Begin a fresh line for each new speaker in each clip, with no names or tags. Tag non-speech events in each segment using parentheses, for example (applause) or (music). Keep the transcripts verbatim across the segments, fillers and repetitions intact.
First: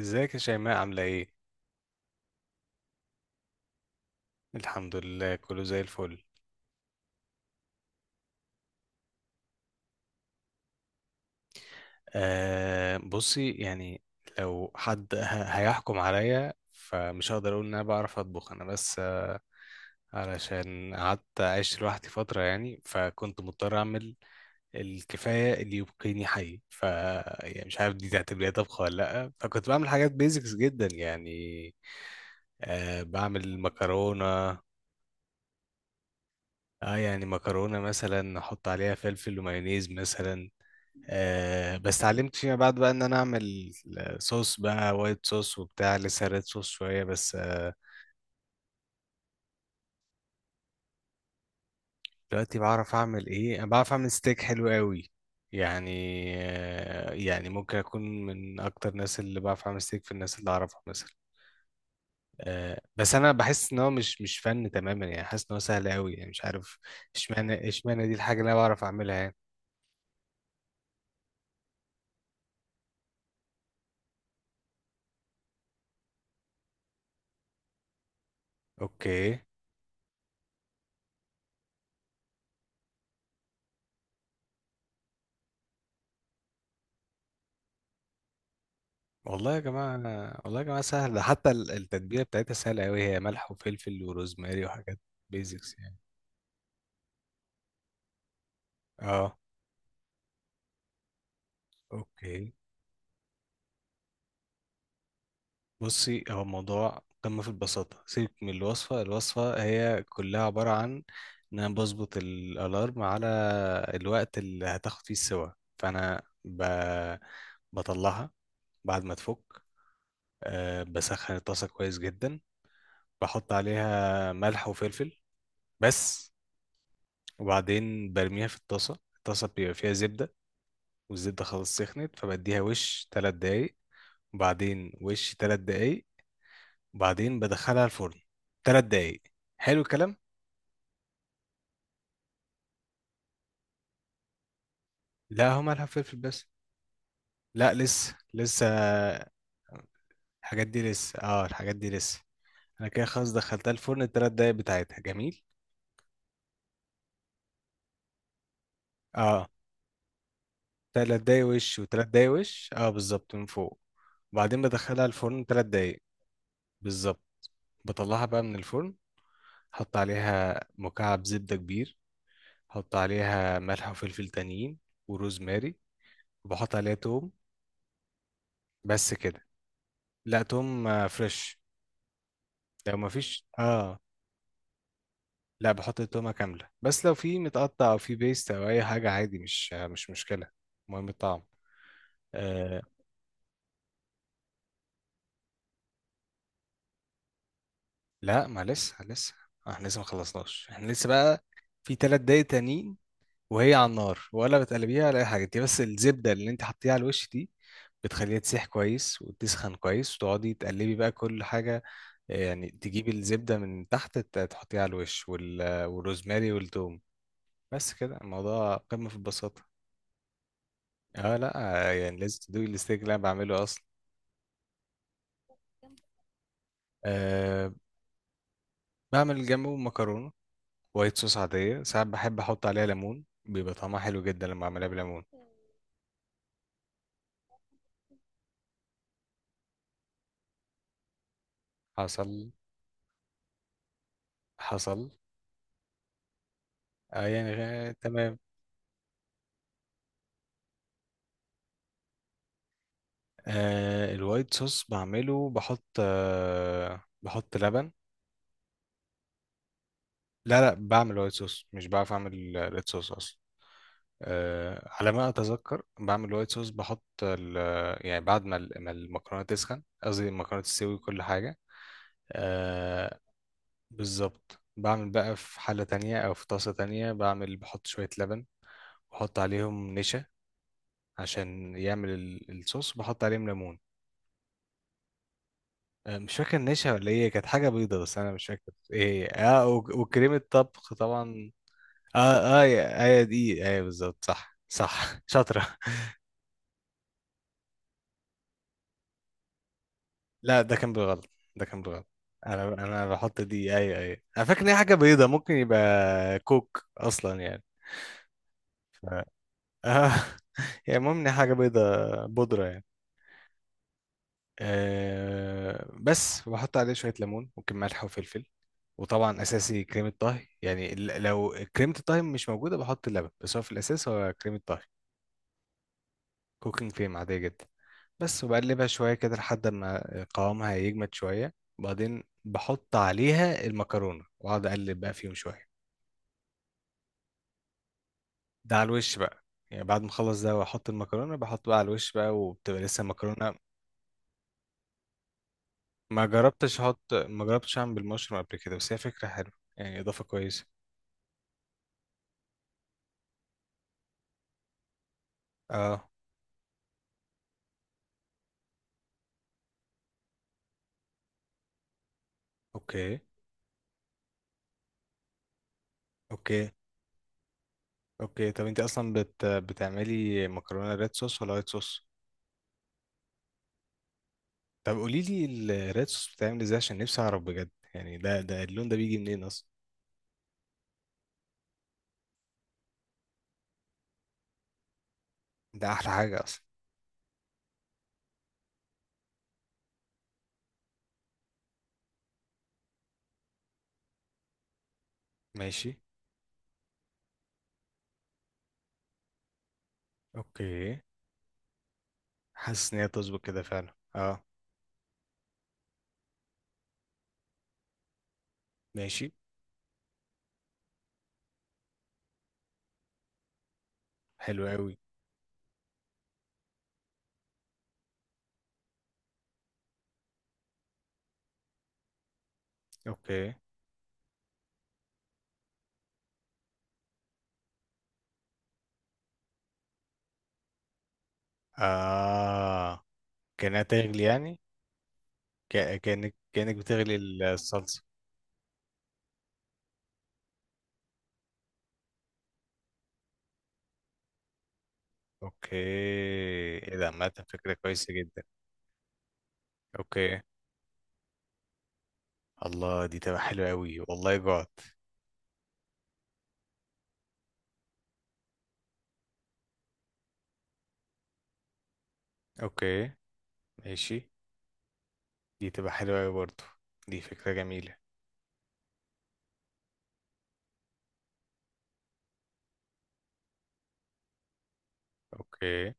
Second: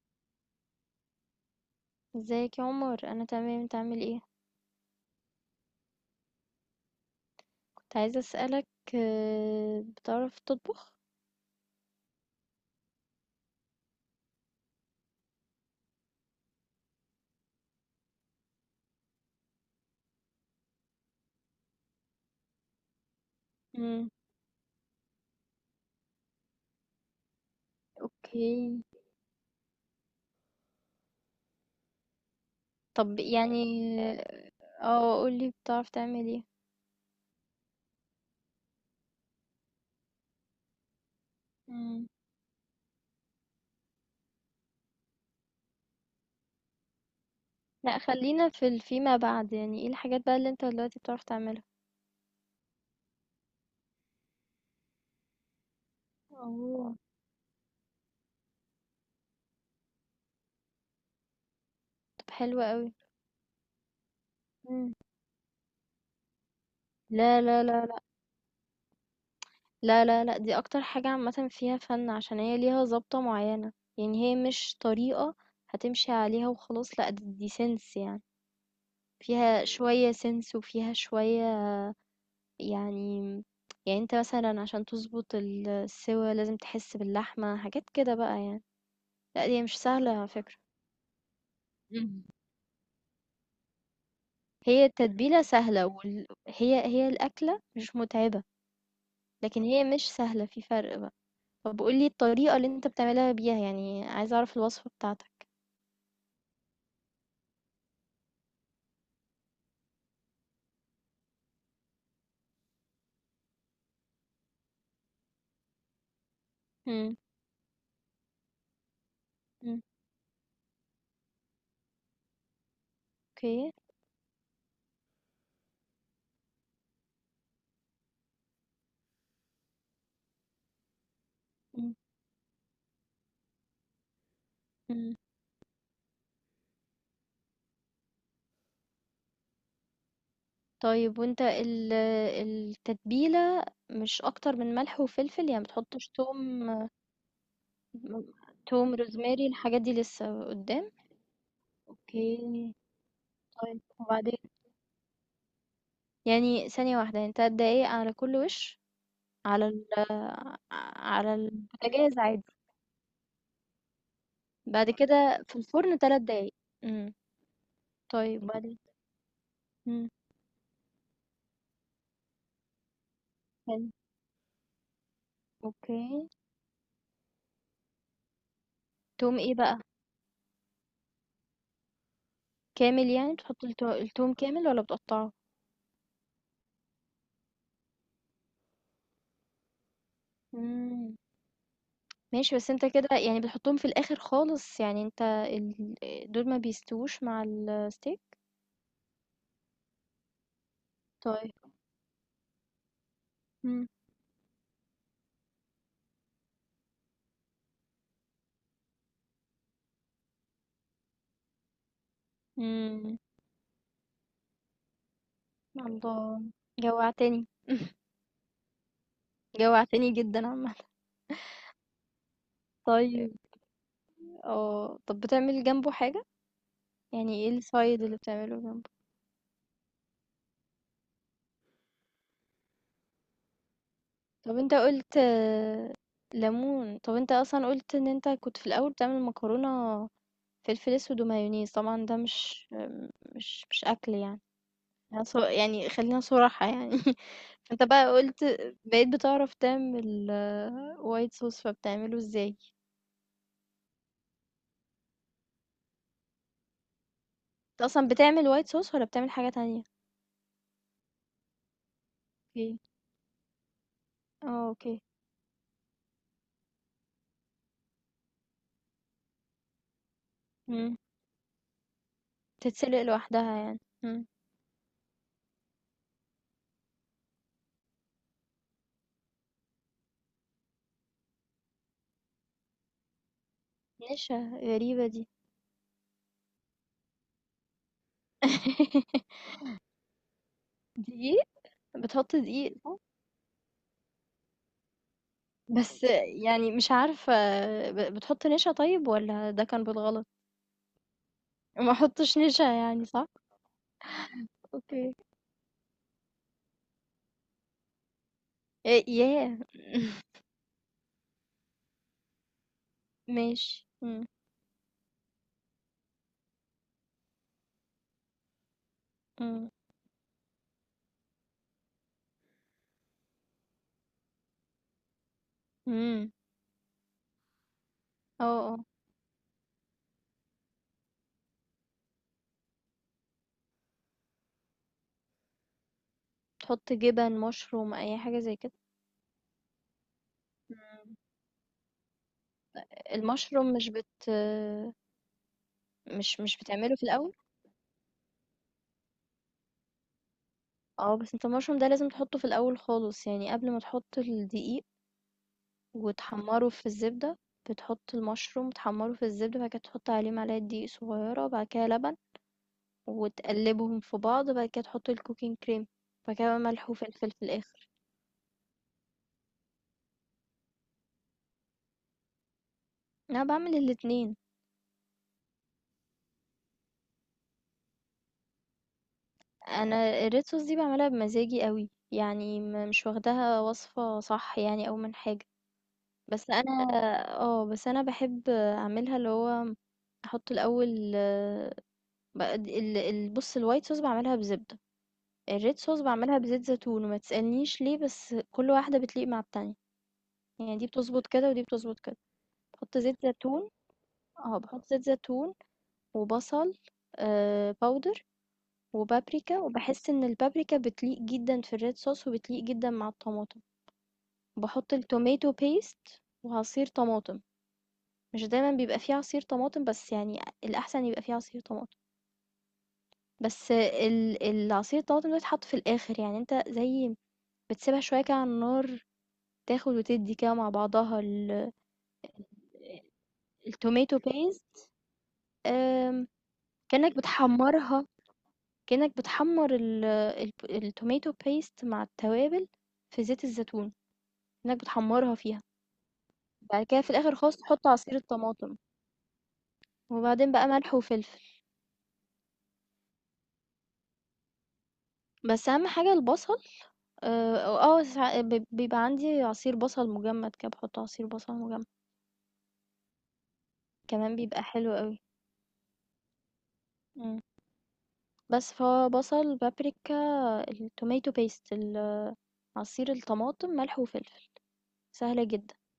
ازيك يا شيماء عاملة ايه؟
ازيك يا عمر، انا تمام، انت عامل ايه؟
الحمد لله كله زي الفل.
كنت عايزه اسالك آه، بتعرف تطبخ؟
آه، بصي يعني، لو حد ه- هيحكم عليا فمش هقدر اقول ان انا بعرف اطبخ. انا بس آه علشان قعدت عشت لوحدي فترة، يعني فكنت مضطر
امم.
اعمل الكفاية اللي يبقيني حي. ف يعني مش عارف دي
اوكي.
تعتبريها طبخ ولا لأ؟ فكنت بعمل حاجات بيزكس جدا يعني. آه،
طب
بعمل
يعني
مكرونة.
اه قولي بتعرف تعمل ايه؟
اه يعني مكرونة مثلا احط عليها فلفل ومايونيز مثلا. آه بس
امم.
اتعلمت فيما بعد بقى ان انا اعمل آه، صوص بقى، وايت صوص وبتاع، لسه ريد صوص شويه بس آه.
لا خلينا في ال- فيما بعد، يعني ايه الحاجات بقى اللي انت دلوقتي بتعرف تعملها؟
دلوقتي بعرف اعمل ايه؟ انا بعرف اعمل ستيك حلو قوي يعني.
اوه،
آه يعني ممكن اكون من اكتر الناس اللي بعرف اعمل ستيك في الناس اللي اعرفها مثلا.
طب حلوة
آه
قوي.
بس انا بحس ان هو مش مش فن
مم.
تماما يعني، حاسس ان هو سهل قوي يعني، مش عارف
لا لا
اشمعنى
لا،
اشمعنى دي الحاجه اللي انا بعرف اعملها يعني.
لا لا لا، دي اكتر حاجة عامة فيها فن عشان هي ليها ضابطة معينة، يعني هي مش طريقة هتمشي عليها وخلاص. لا دي، دي سنس يعني،
اوكي.
فيها شوية سنس وفيها شوية، يعني يعني أنت مثلًا عشان تضبط ال السِوَى لازم تحس باللحمة، حاجات كده بقى يعني. لأ
والله يا
هي مش
جماعة.
سهلة على فكرة.
والله يا جماعة سهل، ده حتى ال- التتبيلة
إمم.
بتاعتها سهلة أوي، هي ملح وفلفل وروزماري
هي
وحاجات
التتبيلة
بيزكس
سهلة
يعني.
وال هي هي الأكلة مش مُتعبة،
اه.
لكن هي مش سهلة، في فرق بقى. طب قُل لي
اوكي،
الطريقة اللي أنت بتعملها بيها، يعني عايزة أعرف الوصفة بتاعتك.
بصي هو الموضوع قمة في البساطة. سيبك من الوصفة، الوصفة هي كلها عبارة عن إن أنا بظبط الألارم على الوقت اللي هتاخد فيه السوا. فأنا ب...
إمم.
بطلعها بعد ما تفك.
إمم.
أه بسخن الطاسة كويس جدا، بحط
أوكي.
عليها ملح وفلفل بس، وبعدين برميها في الطاسة. الطاسة بيبقى فيها زبدة، والزبدة خلاص
إمم.
سخنت، فبديها وش تلات دقايق، وبعدين
إمم.
وش تلات دقايق، وبعدين بدخلها الفرن تلات دقايق. حلو الكلام.
طيب وأنت ال التتبيلة مش أكتر من ملح وفلفل،
لا،
يعني
هو
ما
مالها
بتحطّش
فلفل
توم
بس،
م
لا لسه لسه.
توم، روزماري، الحاجات دي لسه
الحاجات دي
قدّام؟
لسه، اه الحاجات دي لسه.
أوكي.
انا كده خلاص دخلتها
طيب
الفرن التلات
وبعدين؟
دقايق بتاعتها، جميل.
يعني ثانية واحدة، يعني 3 دقايق على كل وِش،
اه،
على ال
تلات
على
دقايق وش وتلات
البوتاجاز
دقايق
عادي،
وش، اه بالظبط من فوق. وبعدين
بعد
بدخلها
كده
الفرن
في
تلات
الفرن
دقايق
3 دقايق. إمم.
بالظبط. بطلعها بقى
طيب
من
وبعدين؟
الفرن، حط
إمم.
عليها مكعب زبدة كبير، احط عليها ملح
حلو.
وفلفل تانيين وروزماري،
أوكي.
وبحط عليها توم بس
توم
كده.
إيه بقى؟
لا توم آه، فريش. لو
كامل يعني
مفيش
بتحط الت
اه،
التوم كامل والّا بتقطّعه؟
لا بحط التومة كاملة، بس لو في متقطع او في بيست او اي حاجة عادي مش آه، مش مشكلة، المهم
إمم.
الطعم.
ماشي، بس
آه
أنت كده يعني بتحطهم في الآخر خالص، يعني أنت ال دول ما بيستووش مع الsteak؟
لا ما لسه لسه، احنا لسه ما خلصناش، احنا لسه بقى
طيب.
في تلات دقايق تانيين وهي
إمم.
على النار، ولا بتقلبيها ولا اي حاجه، دي بس الزبده اللي انت حطيها على الوش دي بتخليها تسيح كويس وتسخن كويس، وتقعدي تقلبي بقى كل حاجه. آه، يعني تجيبي
إمم.
الزبده من تحت، ت- تحطيها على الوش، وال...
الله!
والروزماري والثوم.
جوّعتني،
بس كده، الموضوع قمه في البساطه.
جوّعتني جدًا عامةً.
اه لا آه، يعني لازم تدوقي الستيك اللي انا
طيب،
بعمله اصلا.
اه طب بتعمل جنبه حاجة؟ يعني ايه
أه،
السايد اللي بتعمله جنبه؟
بعمل جنبه مكرونه، وايت صوص عاديه، ساعات بحب احط عليها ليمون بيبقى طعمها حلو جدا
طب
لما
انت
اعملها
قلت
بليمون.
آه، ليمون. طب انت اصلا قلت ان انت كنت في الاول بتعمل مكرونة فلفل اسود ومايونيز، طبعا ده
حصل.
مش مش مش اكل يعني،
حصل.
يعني ص- يعني خلينا صراحة يعني. (laughs)
اه يعني
انت
غ-
بقى
تمام.
قلت بقيت بتعرف تعمل وايت صوص، فبتعمله ازاي؟
آه، الوايت صوص بعمله بحط آه بحط
انت
لبن.
اصلا بتعمل وايت صوص ولا بتعمل حاجة تانية؟
لا لا، بعمل وايت صوص، مش بعرف اعمل
اوكي.
ريد صوص اصلا.
اه
آه،
اوكي.
على ما اتذكر بعمل وايت صوص، بحط ال- يعني بعد ما ال- ما المكرونه تسخن، قصدي المكرونه تستوي
مم.
وكل حاجه.
تتسلق
آه
لوحدها يعني. مم.
بالظبط. بعمل بقى في حله تانية او في طاسه تانية، بعمل بحط شويه لبن، بحط عليهم نشا عشان يعمل ال- الصوص، بحط عليهم ليمون.
نشا؟ غريبة دي.
آه، مش فاكر نشا ولا ايه، كانت حاجة بيضة بس انا مش فاكر ايه
(laughs)
هي. اه وك- وكريمة طبخ
دقيق؟
طبعا.
بتحط
اه اه
دقيق صح؟
يا- ايوه دي، ايوه بالظبط، صح صح. (laughs) شاطرة.
بس يعني مش عارفة، ب بتحط نشا طيب والّا ده كان بالغلط؟
لا، ده كان بالغلط، ده كان
ما
بالغلط.
احطش
انا
نشا يعني
انا
صح؟
بحط دي، ايوه ايوه، انا فاكر ان هي حاجة
أوكي.
بيضة، ممكن يبقى كوك اصلا يعني.
آآ
ف...
ياه!
اه. (laughs)
(laughs)
يعني المهم ان هي حاجة بيضة، بودرة يعني.
ماشي. إمم.
آه بس، وبحط عليه شوية ليمون، ممكن ملح وفلفل، وطبعا
إمم.
أساسي كريمة طهي يعني. ال- لو كريمة الطهي مش موجودة بحط اللبن، بس هو في الأساس هو كريمة طهي،
إمم.
كوكينج كريم عادية جدا بس.
آه. آه.
وبقلبها شوية كده لحد ما قوامها يجمد شوية، وبعدين بحط عليها المكرونة وأقعد أقلب بقى فيهم شوية.
تحط جبن، مشروم، أي حاجة زي كده؟
ده على الوش بقى، يعني بعد ما أخلص ده وأحط
إمم.
المكرونة، بحط بقى على الوش بقى وبتبقى لسه المكرونة.
المشروم مش بت
ما
مش مش
جربتش
بتعمله في
أحط،
الأول؟
ما جربتش أعمل بالمشروم قبل كده، بس هي فكرة حلوة يعني، إضافة كويسة.
آه، بس أنت المشروم ده لازم تحطه في الأول خالص، يعني قبل ما تحط الدقيق
اه.
وتحمّره في الزبدة، بتحط المشروم تحمّره في الزبدة، بعد كده تحط عليه معلقة دقيق صغيّرة، بعد كده لبن،
اوكي.
وتقلّبهم في بعض، بعد كده تحط الcooking cream، بعد كده بقى
اوكي.
ملح وفلفل في الآخر.
اوكي، طب انت اصلا بت... بتعملي مكرونه ريد صوص ولا وايت صوص؟
أنا باعمل الاتنين.
طب قولي لي الريد صوص بتعمل ازاي عشان نفسي اعرف بجد، يعني ده ده اللون ده بيجي منين اصلا؟
أنا الred sauce دي باعملها بمزاجي أوي، يعني م مش واخداها وصفة صح يعني أو من حاجة،
ده احلى حاجه
بس
اصلا.
أنا آه، بس أنا باحب أعملها اللي هو أحط الأول ب ال ال بُص الwhite sauce باعملها بزبدة. الred
ماشي.
sauce باعملها بزيت زيتون وما تسألنيش ليه، بس كل واحدة بتليق مع التانية، يعني دي
اوكي.
بتظبط كده ودي بتظبط كده.
حاسس
بحط
ان هي
زيت
تظبط كده
زيتون،
فعلا اه.
اه بحط زيت زيتون وبصل آه باودر
ماشي.
وبابريكا، وبحس ان البابريكا بتليق جدا في الريد صوص وبتليق جدا مع الطماطم.
حلو
بحط
قوي.
التوميتو بيست وعصير طماطم، مش دايما بيبقى فيه عصير طماطم بس يعني الاحسن يبقى فيه عصير طماطم.
اوكي.
بس ال- العصير الطماطم ده يتحط في الاخر، يعني انت زي بتسيبها شوية كده على النار، تاخد وتدّي كده مع بعضها ال
اه كانها
الtomato
تغلي يعني،
paste.
ك...
آمم،
كانك كانك بتغلي
كأنك
الصلصه.
بتحمّرها، كأنك بتحمّر ال الب الtomato paste مع التوابل في زيت الزيتون، كأنك بتحمّرها فيها.
اوكي.
بعد
ايه
كده
ده،
في
عامه
الآخر خالص
فكره
تحط
كويسه
عصير
جدا.
الطماطم،
اوكي.
وبعدين بقى ملح وفلفل.
الله، دي تبقى حلوة أوي، والله جوعت.
بس أهم حاجة البصل. آآ، آه آه، ساع ب بيبقى عندي عصير بصل مجمّد كده، باحط عصير بصل مجمّد،
أوكي. ماشي.
كمان بيبقى حلو أوي.
دي تبقى حلوة أوي برضه، دي
إمم.
فكرة جميلة.
بس فهو بصل، بابريكا، الtomato paste ال عصير الطماطم، ملح وفلفل. سهلة جدا.
أوكي.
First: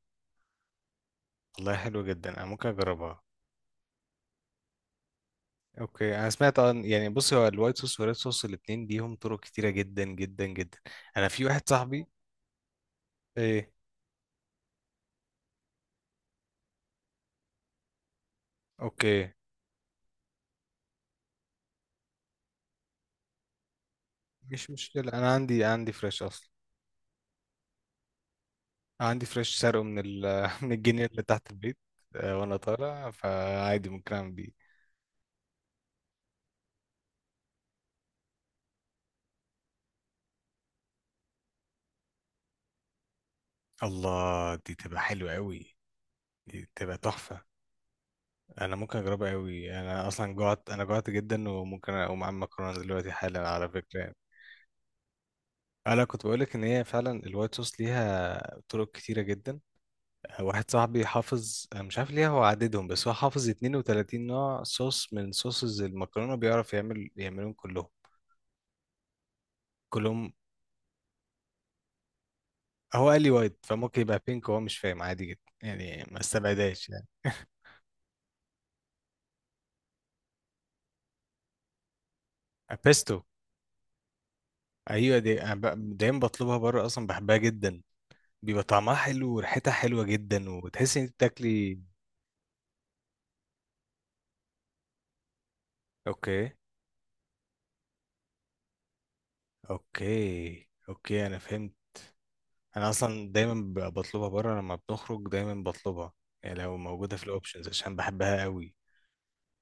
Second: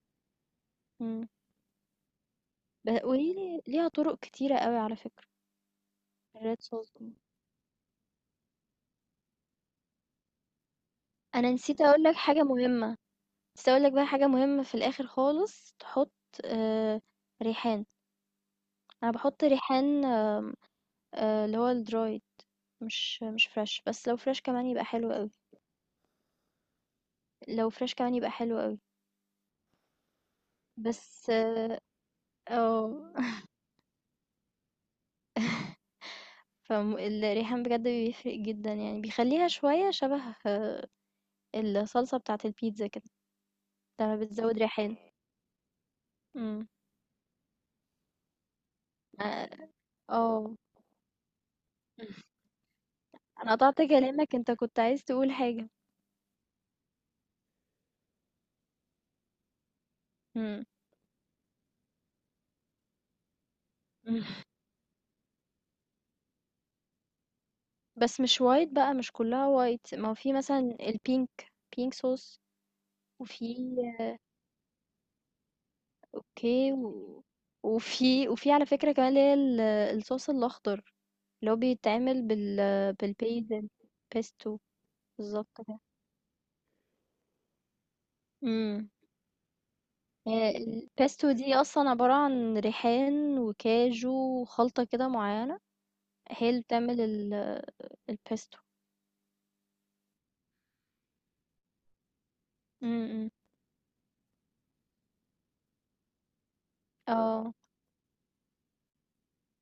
مم.
والله حلوة جدا، أنا ممكن
ب-
أجربها.
وهي ليها طرق كتيرة قوي على فكرة
أوكي. أنا سمعت
الريد
عن
صوص
يعني،
دي.
بصي هو الوايت صوص والريد صوص الاتنين ليهم طرق كتيرة جدا جدا جدا. أنا في
انا
واحد
نسيت اقول
صاحبي.
لك حاجة مهمة، نسيت
إيه؟
اقول لك بقى حاجة مهمة، في الاخر خالص تحط آه ريحان. انا
أوكي،
بحط ريحان، آه اللي هو الدرايد، مش مش فريش، بس لو فريش كمان
مش
يبقى حلو
مشكلة،
قوي.
أنا عندي، عندي فريش أصلا.
لو فريش كمان يبقى حلو قوي
عندي فريش سرقه من ال، (laughs) من الجنينة اللي
بس
تحت
اه
البيت. آه، وأنا طالع،
آه. (laughs)
فعادي ممكن أعمل بيه.
فالريحان بجد بيفرق جدا، يعني بيخليها شوية شبه آه، الصلصة بتاعة البيتزا كده لما
الله،
بتزود
دي
ريحان.
تبقى حلوة أوي،
مم.
دي تبقى تحفة. انا ممكن اجربها
آآ
قوي، انا اصلا
آه.
جوعت، انا جوعت جدا، وممكن اقوم اعمل مكرونه دلوقتي حالا
أنا
على
قطعت
فكره يعني.
كلامك، أنت كنت عايز تقول حاجة.
انا كنت بقولك ان هي فعلا الوايت صوص ليها طرق كتيره جدا.
إمم.
واحد صاحبي حافظ، أنا مش عارف ليه هو عددهم، بس هو حافظ
إمم.
اتنين وتلاتين
(laughs)
نوع صوص من صوصز المكرونه، بيعرف يعمل، يعملهم كلهم.
بس مش white بقى، مش كلّها white، ما هو
كلهم
في مثلًا الpink pink sauce.
هو قال لي
وفي
وايت، فممكن يبقى بينك وهو مش فاهم، عادي جدا يعني، ما
أوكي،
استبعدهاش يعني.
و وفي وفي على فكرة كمان اللي هي ال الصوص الأخضر، اللي هو بيتعمل بال
(laughs) بيستو.
بالbasil pesto.
ايوه دي
بالضبط
أنا
كده.
ب- دايما بطلبها بره، اصلا بحبها جدا. بيبقى
إمم.
طعمها حلو وريحتها حلوة جدا،
آآ
وتحس ان انت
الpesto دي
بتاكلي.
أصلًا عبارة عن ريحان وكاجو وخلطة كده معيّنة،
اوكي.
هي اللي بتعمل ال الpesto.
اوكي. اوكي انا فهمت. انا
إمم.
اصلا دايما ب- بطلبها بره، لما بنخرج دايما بطلبها يعني، لو موجودة في
اه
الاوبشنز عشان بحبها قوي.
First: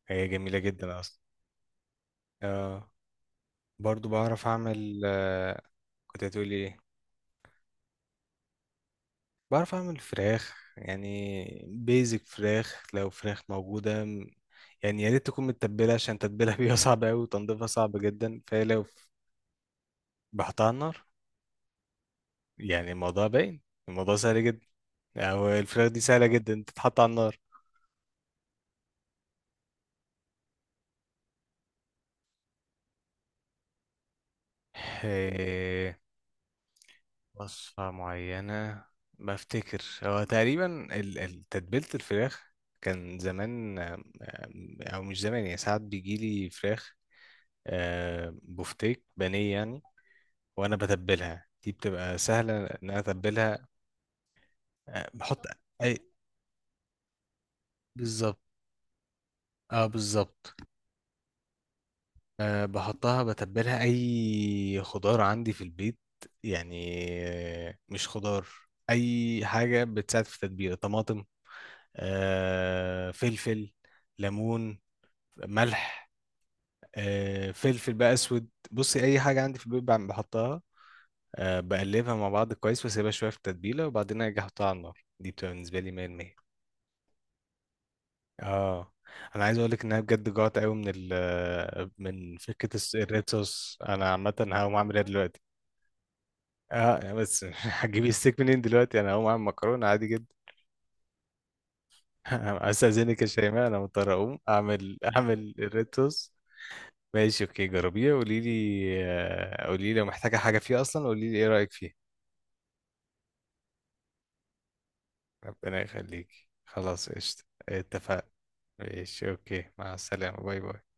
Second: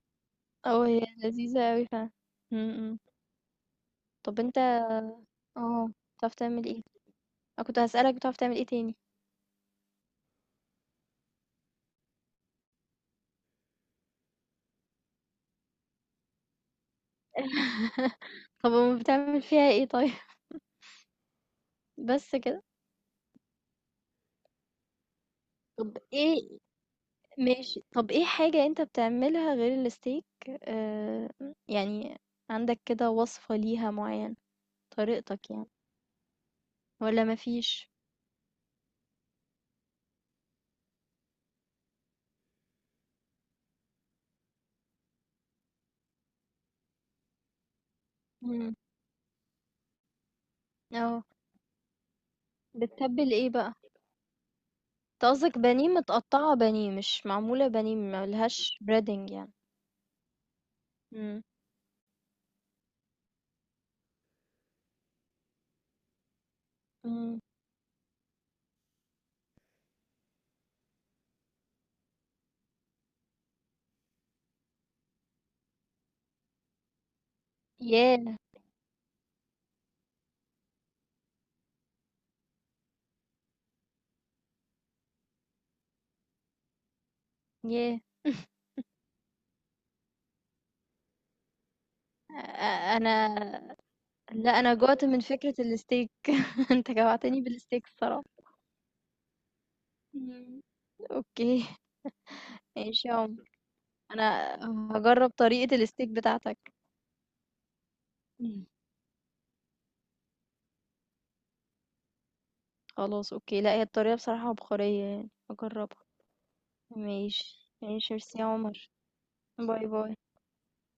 هي جميلة
اه
جدا
هي
اصلا.
لذيذة اوي فعلا.
آه.
م- م.
برضو
طب
بعرف
انت
اعمل آه.
اه
كنت
بتعرف
هتقولي
تعمل
ايه؟
ايه؟ انا كنت هسألك بتعرف تعمل ايه تاني؟
بعرف اعمل فراخ، يعني بيزك فراخ، لو فراخ موجودة م- يعني يا ريت تكون متبلة، عشان تتبيلها (laughs) بيها صعب قوي، وتنظيفها صعب
(laughs)
جدا،
طب
فلو
أم بتعمل فيها ايه طيب؟ (laughs)
بحطها على النار
بس كده؟
يعني، الموضوع باين، الموضوع سهل جدا. أو الفراخ
طب
دي سهلة
ايه،
جدا تتحط على النار.
ماشي طب ايه حاجة انت بتعملها غير الستيك؟ آه، يعني عندك كده وصفة ليها معينة، طريقتك يعني،
إيه،
ولا
وصفة
مفيش؟
معينة. بفتكر هو تقريبا ال- ال- تتبيلة الفراخ كان زمان آم، آم، أو مش زمان يعني، ساعات بيجيلي فراخ آه،
مم.
بفتيك بانيه يعني، وأنا
اه
بتبلها، دي بتبقى سهلة إن أنا
بتتبل ايه
أتبلها.
بقى؟
آه،
انت
بحط
قصدك بانيه
أي،
متقطعة، بانيه مش معمولة بانيه
بالظبط،
ملهاش بريدنج يعني؟
اه بالظبط. أه بحطها، بتبلها أي خضار عندي في البيت يعني.
مم.
آه، مش خضار، أي حاجة بتساعد في التتبيلة، طماطم، أه فلفل، ليمون، ملح، أه فلفل بقى
ياه!
أسود، بصي أي حاجة عندي في البيت بعم- بحطها. أه بقلبها مع بعض كويس، وأسيبها شوية في التتبيلة، وبعدين أجي أحطها على النار، دي بتبقى بالنسبة لي مية في المية.
ياه! (laughs)
اه، انا عايز اقول لك ان انا بجد جوعت قوي من ال، من فكره الس-
أ
الريد
أنا،
صوص. انا عامه
لأ، أنا
هقوم اعمل ايه
جُعت من
دلوقتي؟
فكرة الsteak. (laughs) أنت
اه بس
جوعتني
(laughs)
بالsteak
هتجيبي
الصراحة.
الستيك منين دلوقتي؟ انا هقوم اعمل مكرونه عادي جدا.
إمم. أوكي.
(laughs)
ماشي يا
استاذنك يا
عمر،
شيماء، انا مضطر اقوم
أنا
اعمل،
هاجرّب
اعمل
طريقة
الريد
الsteak
صوص.
بتاعتك.
ماشي اوكي، جربيه قولي لي.
إمم.
آه، قولي لي لو محتاجه حاجه فيه اصلا، قولي لي ايه رايك فيه.
خلاص أوكي، لأ، هي الطريقة بصراحة عبقرية يعني،
ربنا
هاجرّبها.
يخليكي، خلاص قشطه.
ماشي ماشي،
اتفقنا.
ميرسي يا عمر.
ماشي اوكي،
باي
مع
باي.
السلامه، باي باي.